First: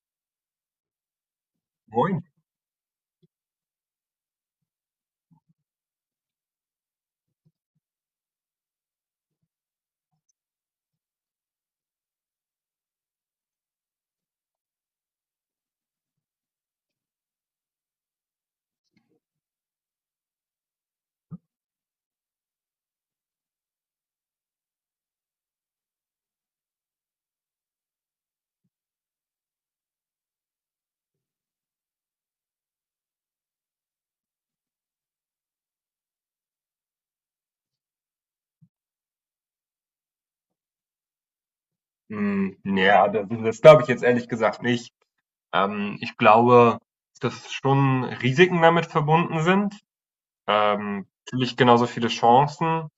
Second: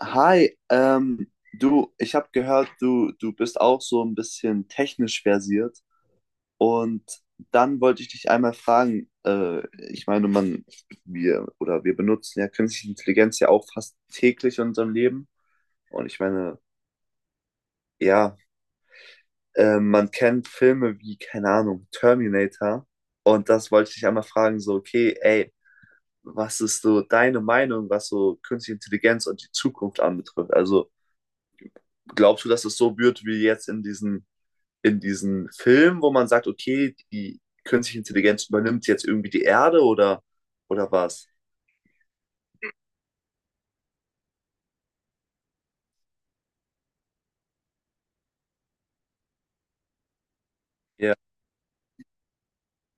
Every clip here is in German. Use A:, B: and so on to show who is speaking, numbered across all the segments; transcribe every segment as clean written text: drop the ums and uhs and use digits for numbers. A: Hi, du, ich
B: Moin.
A: habe gehört, du bist auch so ein bisschen technisch versiert. Und dann wollte ich dich einmal fragen, ich meine, wir benutzen ja künstliche Intelligenz ja auch fast täglich in unserem Leben. Und ich meine, ja, man kennt Filme wie, keine Ahnung, Terminator. Und das wollte ich dich einmal fragen, so, okay, ey, was ist so deine Meinung, was so künstliche Intelligenz und die Zukunft anbetrifft? Also, glaubst du, dass es so wird wie jetzt in diesen Film, wo man sagt, okay, die künstliche Intelligenz übernimmt jetzt irgendwie die Erde oder was?
B: Ja, das glaube ich jetzt ehrlich gesagt nicht. Ich glaube, dass schon Risiken damit verbunden sind.
A: Ja,
B: Natürlich genauso viele Chancen.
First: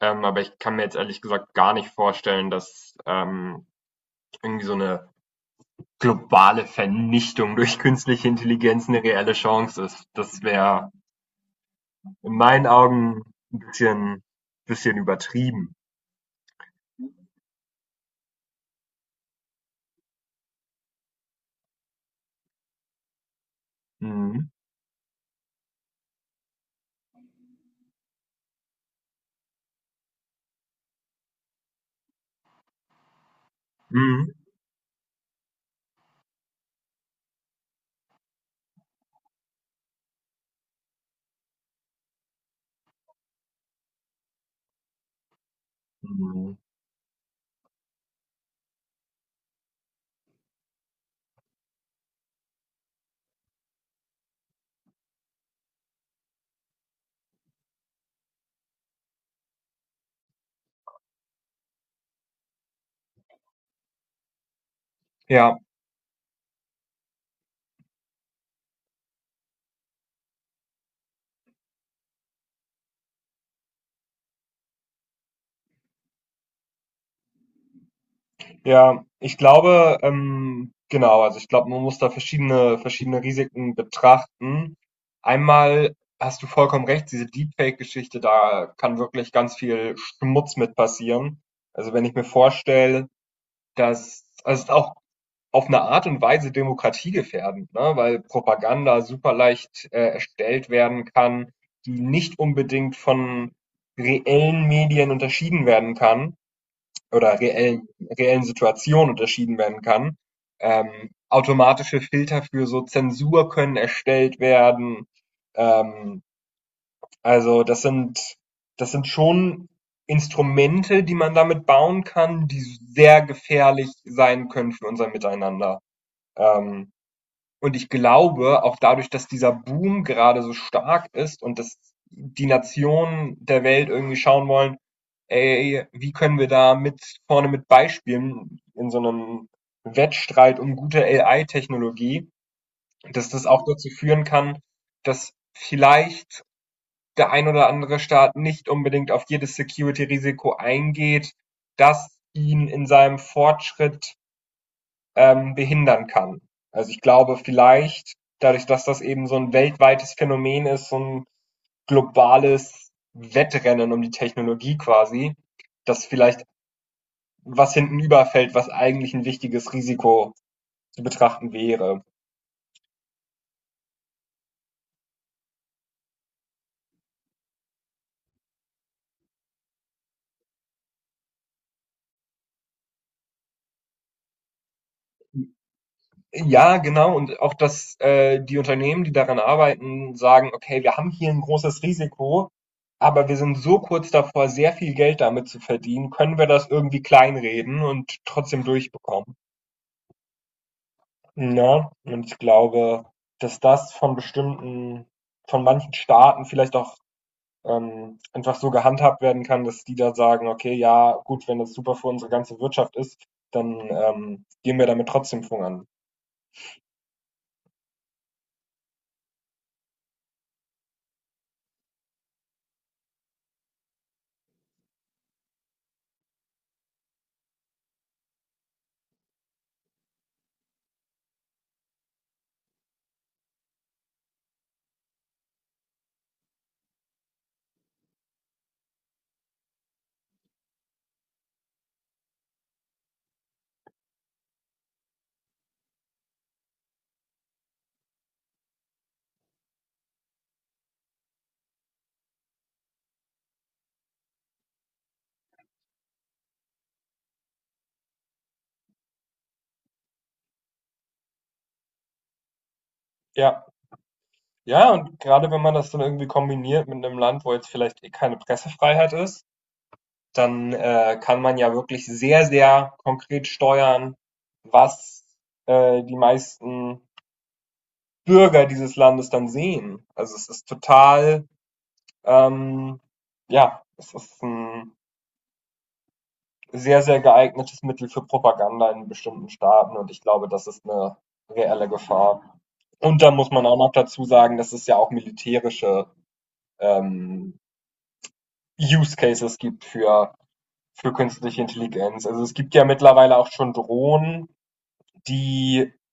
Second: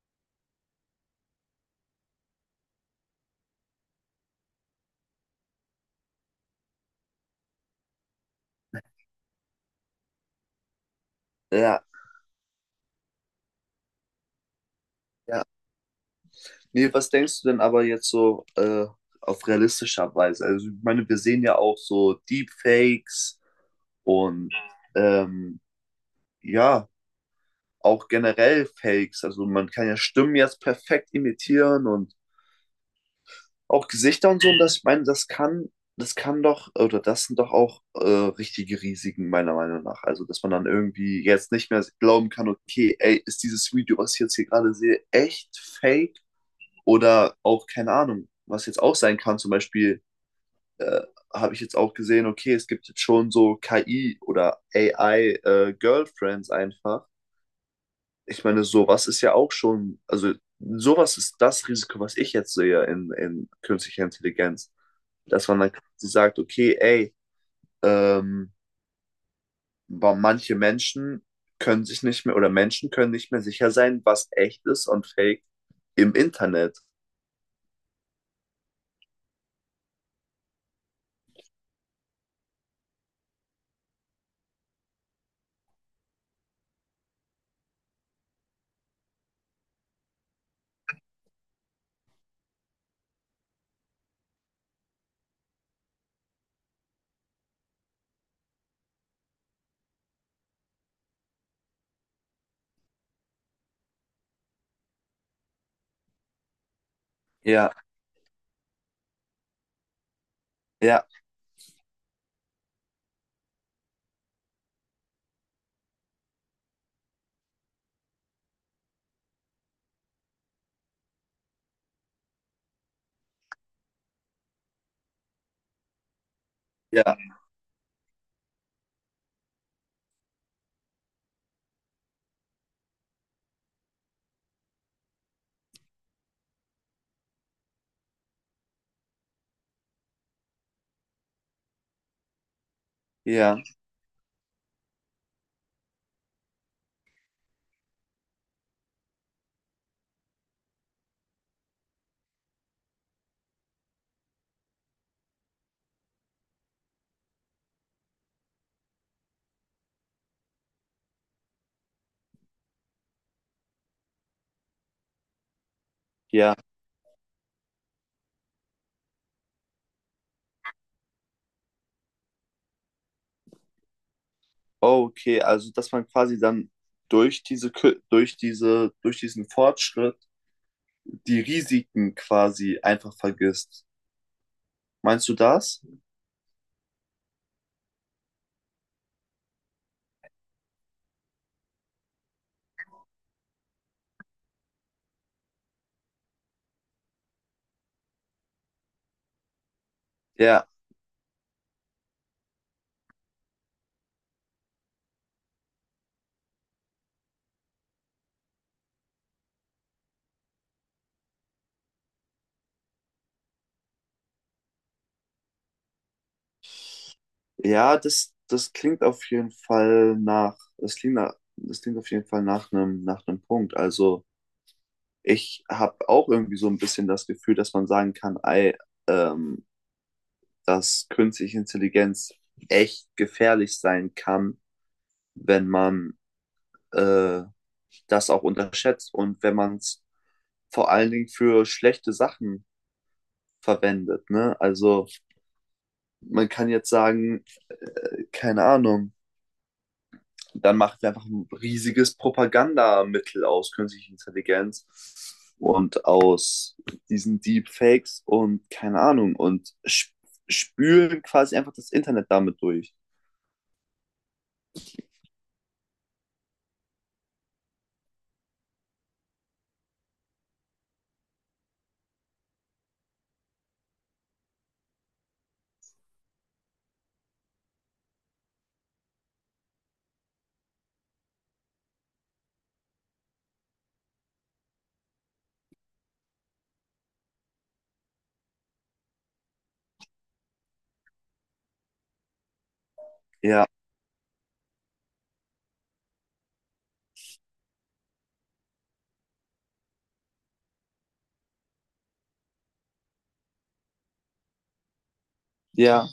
B: Aber ich kann mir jetzt ehrlich gesagt gar nicht vorstellen, dass irgendwie so eine globale Vernichtung durch künstliche Intelligenz eine reelle Chance ist. Das wäre
A: ja,
B: in meinen Augen ein bisschen
A: ja.
B: übertrieben.
A: Nee, was denkst du denn aber jetzt so auf realistischer Weise? Also, ich meine, wir sehen ja auch so Deepfakes
B: Mhm.
A: und ähm, ja, auch generell Fakes. Also, man kann ja Stimmen jetzt perfekt imitieren und auch Gesichter
B: Mhm.
A: und so. Und das, ich meine, das kann doch, oder das sind doch auch richtige Risiken, meiner Meinung nach. Also, dass man dann irgendwie jetzt nicht mehr glauben kann, okay, ey, ist dieses Video, was ich jetzt hier gerade sehe, echt fake?
B: Mhm.
A: Oder auch, keine Ahnung, was jetzt auch sein kann, zum Beispiel, äh, habe ich jetzt auch gesehen, okay, es gibt jetzt schon so KI oder AI-Girlfriends einfach. Ich meine, sowas ist ja auch schon, also sowas ist das Risiko, was ich jetzt sehe in künstlicher Intelligenz, dass
B: Ja.
A: man dann quasi sagt, okay, ey, ähm, boah, manche Menschen können sich nicht mehr oder Menschen können nicht mehr sicher sein, was echt ist und fake im Internet.
B: Ja, ich glaube, genau, also ich glaube, man muss da verschiedene Risiken betrachten. Einmal hast du vollkommen recht, diese Deepfake-Geschichte, da kann wirklich ganz viel Schmutz mit passieren. Also wenn ich mir vorstelle, dass, also es ist auch auf eine Art und Weise demokratiegefährdend, ne? Weil Propaganda super leicht erstellt werden kann, die nicht unbedingt von reellen Medien unterschieden werden kann oder
A: Ja,
B: reellen Situation unterschieden werden kann.
A: ja,
B: Automatische Filter für so Zensur können erstellt werden. Ähm, also das sind schon Instrumente, die man damit bauen kann, die sehr gefährlich sein können für unser Miteinander. Ähm,
A: ja,
B: und ich glaube, auch dadurch, dass dieser Boom gerade so stark ist und dass die Nationen der Welt irgendwie schauen wollen, ey, wie können wir da mit vorne mit beispielen in so einem Wettstreit um gute AI-Technologie, dass das
A: ja,
B: auch dazu führen kann, dass vielleicht der ein oder andere Staat nicht unbedingt auf jedes Security-Risiko eingeht, das ihn in seinem Fortschritt behindern kann. Also ich glaube vielleicht, dadurch, dass das eben so ein weltweites Phänomen ist, so ein globales Wettrennen um die Technologie quasi, dass vielleicht
A: ja.
B: was hinten überfällt, was eigentlich ein wichtiges Risiko zu betrachten wäre.
A: Oh, okay, also dass man quasi dann durch diesen Fortschritt die Risiken quasi einfach vergisst. Meinst du das?
B: Ja, genau. Und auch, dass die Unternehmen, die daran arbeiten, sagen, okay, wir haben hier ein großes Risiko, aber wir sind so kurz davor, sehr viel Geld damit zu verdienen, können wir das irgendwie kleinreden und trotzdem durchbekommen.
A: Ja,
B: Ne? Und ich glaube, dass das von bestimmten von manchen Staaten vielleicht auch, einfach so gehandhabt werden kann, dass die da sagen: „Okay, ja, gut, wenn das super für unsere ganze Wirtschaft ist, dann, gehen wir damit trotzdem voran.“
A: ja, das klingt auf jeden Fall nach einem Punkt. Also, ich habe auch irgendwie so ein bisschen das Gefühl, dass man sagen kann, ey, ähm, dass künstliche Intelligenz echt gefährlich sein kann, wenn man äh, das auch unterschätzt und wenn man es vor allen Dingen für schlechte Sachen verwendet. Ne? Also man kann jetzt sagen, keine Ahnung, dann machen wir einfach ein riesiges Propagandamittel aus künstlicher Intelligenz und aus diesen Deepfakes und keine Ahnung und sp spülen quasi einfach das Internet damit durch.
B: Ja, ja, und gerade wenn man das dann irgendwie kombiniert mit einem Land, wo jetzt vielleicht eh keine Pressefreiheit ist, dann, kann man ja wirklich sehr, sehr konkret steuern, was, die meisten Bürger dieses Landes dann sehen. Also es ist total, ähm, ja, es ist ein sehr, sehr geeignetes Mittel für Propaganda in bestimmten Staaten und ich glaube, das ist eine reelle Gefahr. Und da muss man
A: Ja,
B: auch noch dazu sagen, dass es ja auch militärische ähm, Use Cases gibt für künstliche Intelligenz. Also es gibt ja mittlerweile auch schon Drohnen, die
A: ja,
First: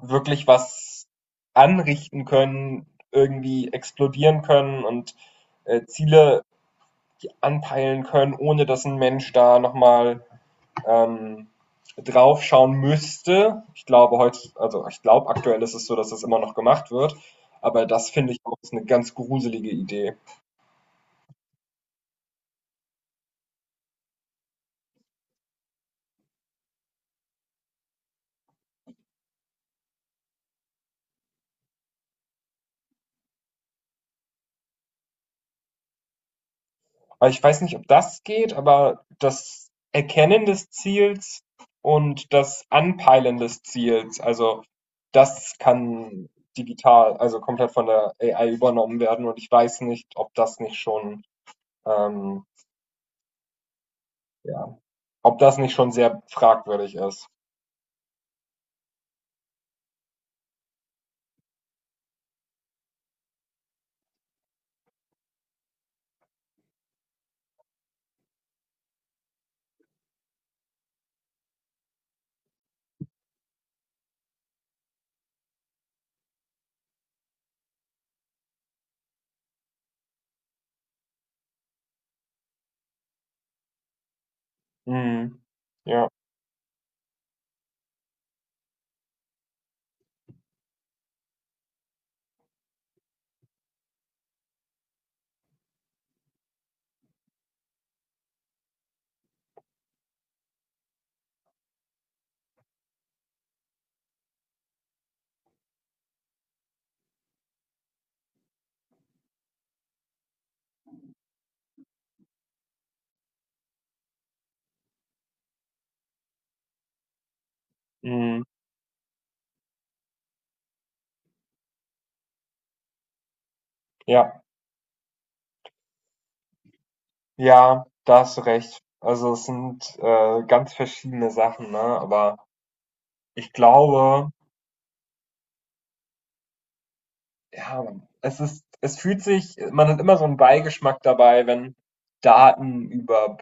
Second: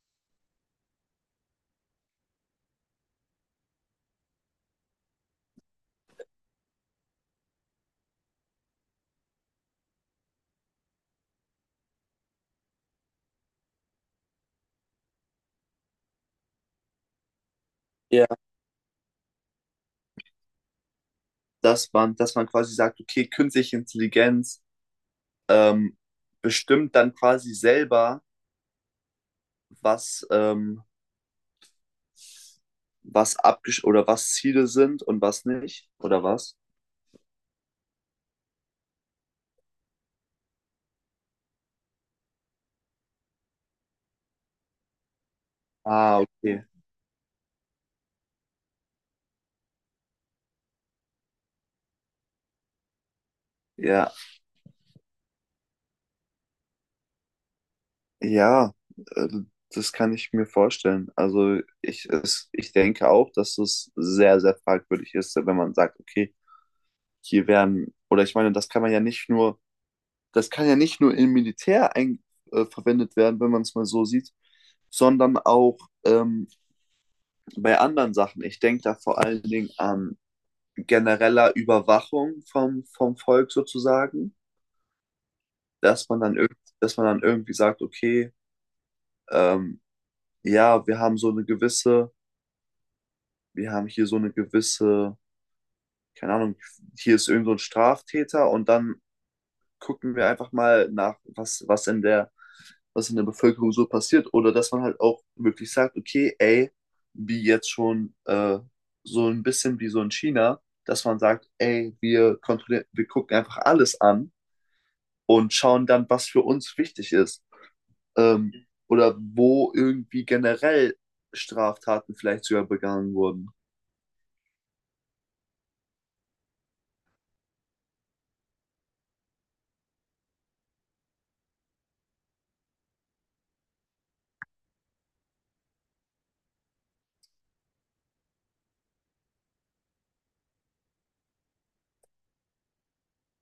B: wirklich was anrichten können, irgendwie explodieren können und Ziele anpeilen können, ohne dass ein Mensch da nochmal ähm, drauf schauen müsste. Ich glaube heute, also ich glaube aktuell ist es so, dass das immer noch gemacht wird, aber das
A: ja,
B: finde ich auch ist eine ganz gruselige Idee.
A: dass man quasi sagt, okay, künstliche Intelligenz, ähm, bestimmt dann quasi selber, was, was abgesch oder was Ziele sind und was nicht, oder was?
B: Aber ich weiß nicht, ob das geht, aber das Erkennen des Ziels und das Anpeilen des Ziels, also das
A: Ah,
B: kann
A: okay.
B: digital, also komplett von der AI übernommen werden. Und ich weiß nicht, ob das nicht schon, ähm,
A: Ja,
B: ja, ob das nicht schon sehr fragwürdig ist.
A: ja, äh, das kann ich mir vorstellen. Also ich denke auch, dass es sehr, sehr fragwürdig ist, wenn man sagt, okay, oder ich meine, das kann ja nicht nur im Militär verwendet werden, wenn man es mal so sieht, sondern auch ähm, bei anderen Sachen. Ich denke da vor allen Dingen an genereller Überwachung vom Volk sozusagen,
B: Mhm. Ja,
A: dass man dann irgendwie sagt, okay, ähm, ja, wir haben hier so eine gewisse, keine Ahnung, hier ist irgend so ein Straftäter und dann gucken wir einfach mal nach, was in der Bevölkerung so passiert. Oder dass man halt auch wirklich sagt, okay, ey, wie jetzt schon so ein bisschen wie so in China, dass man sagt, ey, wir kontrollieren, wir gucken einfach alles an und schauen dann, was für uns wichtig ist.
B: mhm.
A: Ähm, oder wo irgendwie generell Straftaten vielleicht sogar begangen wurden.
B: Ja, ja, da hast du recht. Also es sind ganz verschiedene Sachen, ne? Aber ich glaube, ja, es fühlt sich, man hat immer so einen Beigeschmack dabei, wenn Daten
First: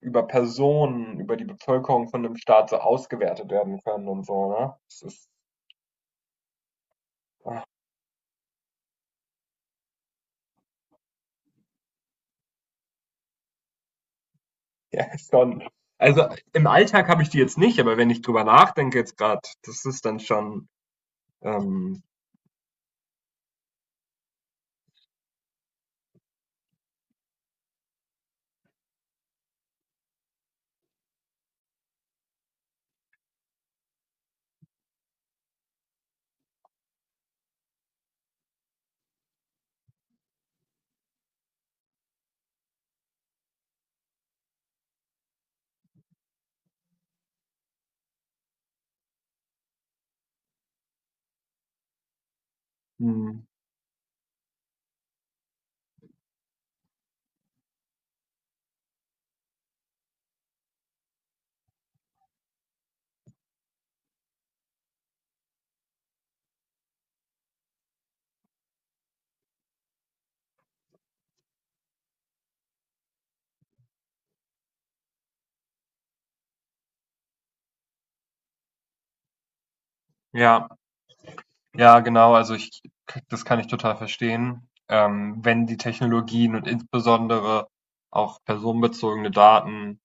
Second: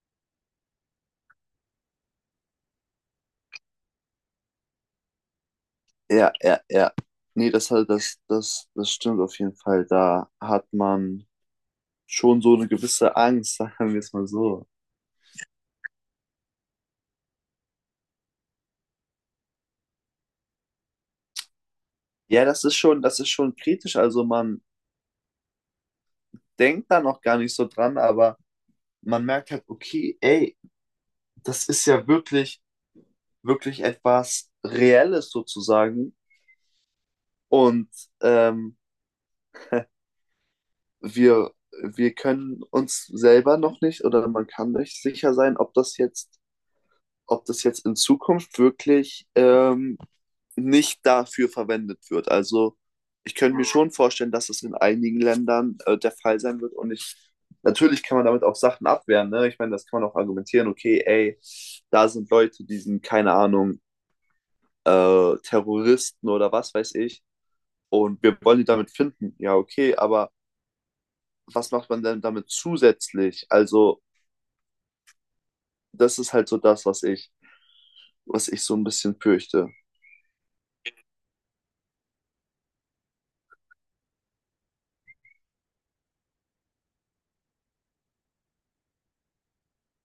B: über Personen, über die Bevölkerung von einem Staat so ausgewertet werden können und so, ne? Das ist
A: Ja, ja, ja. Nee,
B: ah,
A: halt das stimmt auf jeden Fall. Da hat man schon so eine gewisse Angst, sagen wir es mal so.
B: ja, ist schon. Also, im Alltag habe ich die jetzt nicht, aber wenn ich drüber nachdenke jetzt gerade, das ist dann schon, ähm,
A: Ja, das ist schon kritisch. Also man denkt da noch gar nicht so dran, aber man merkt halt, okay, ey, das ist ja wirklich, wirklich etwas Reelles sozusagen. Und ähm, wir, wir können uns selber noch nicht oder man kann nicht sicher sein, ob das jetzt in Zukunft wirklich nicht dafür verwendet wird. Also ich
B: mhm,
A: könnte mir schon vorstellen, dass es in einigen Ländern der Fall sein wird. Natürlich kann man damit auch Sachen abwehren. Ne? Ich meine, das kann man auch argumentieren, okay, ey, da sind Leute, die sind, keine Ahnung, Terroristen oder was weiß ich. Und wir wollen die damit finden. Ja, okay, aber was macht man denn damit zusätzlich? Also, das ist halt so das, was ich so ein bisschen fürchte.
B: ja, ja, genau. Also, ich das kann ich total verstehen. Wenn die Technologien und insbesondere auch personenbezogene Daten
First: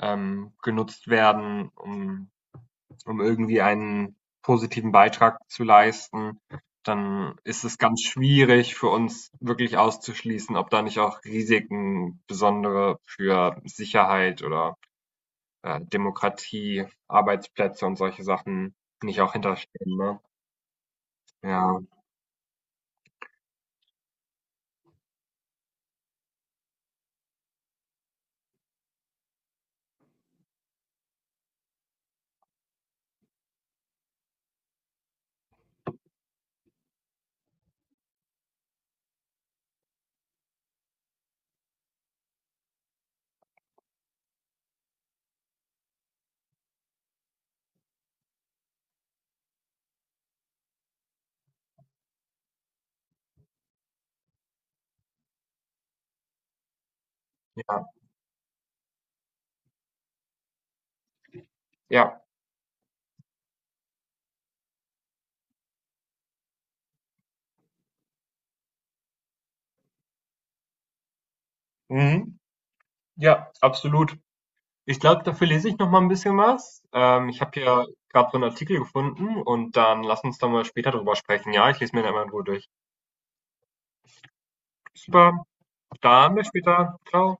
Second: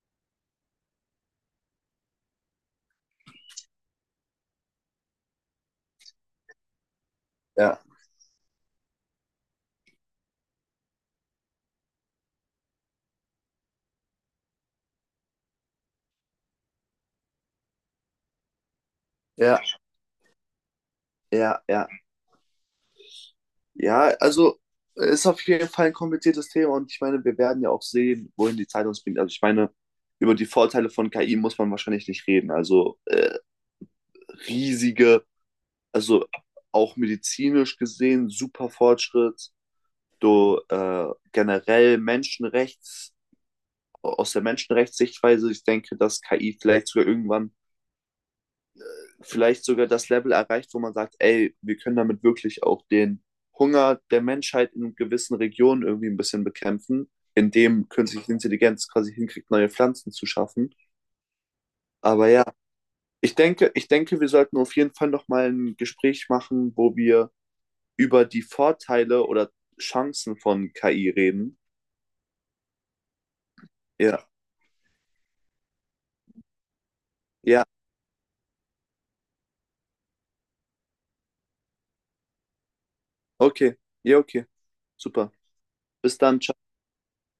B: genutzt werden, um irgendwie einen positiven Beitrag zu leisten, dann ist es
A: Ja.
B: ganz schwierig für uns wirklich auszuschließen, ob da nicht auch Risiken, besondere für Sicherheit oder Demokratie, Arbeitsplätze und solche Sachen nicht auch
A: Ja,
B: hinterstehen, ne?
A: ja,
B: Ja,
A: ja. Ja, also ist auf jeden Fall ein kompliziertes Thema und ich meine, wir werden ja auch sehen, wohin die Zeit uns bringt. Also ich meine, über die Vorteile von KI muss man wahrscheinlich nicht reden. Also riesige, also auch medizinisch gesehen, super Fortschritt. Du generell Menschenrechts, aus der Menschenrechtssichtweise, ich denke, dass KI vielleicht sogar irgendwann vielleicht sogar das Level erreicht, wo man sagt, ey, wir können damit wirklich auch den Hunger der Menschheit in gewissen Regionen irgendwie ein bisschen bekämpfen,
B: ja,
A: indem künstliche Intelligenz quasi hinkriegt, neue Pflanzen zu schaffen.
B: ja.
A: Aber ja, ich denke, wir sollten auf jeden Fall nochmal ein Gespräch machen, wo wir über die Vorteile oder Chancen von KI reden.
B: Mhm. Ja, absolut.
A: Ja,
B: Ich glaube, dafür lese ich noch mal ein bisschen was. Ich habe
A: ja,
B: hier gerade so einen Artikel gefunden und dann lass uns da mal später drüber sprechen, ja? Ich lese mir den einmal in Ruhe durch.
A: okay, ja, okay, super.
B: Super,
A: Bis
B: dann
A: dann,
B: bis
A: ciao.
B: später. Ciao.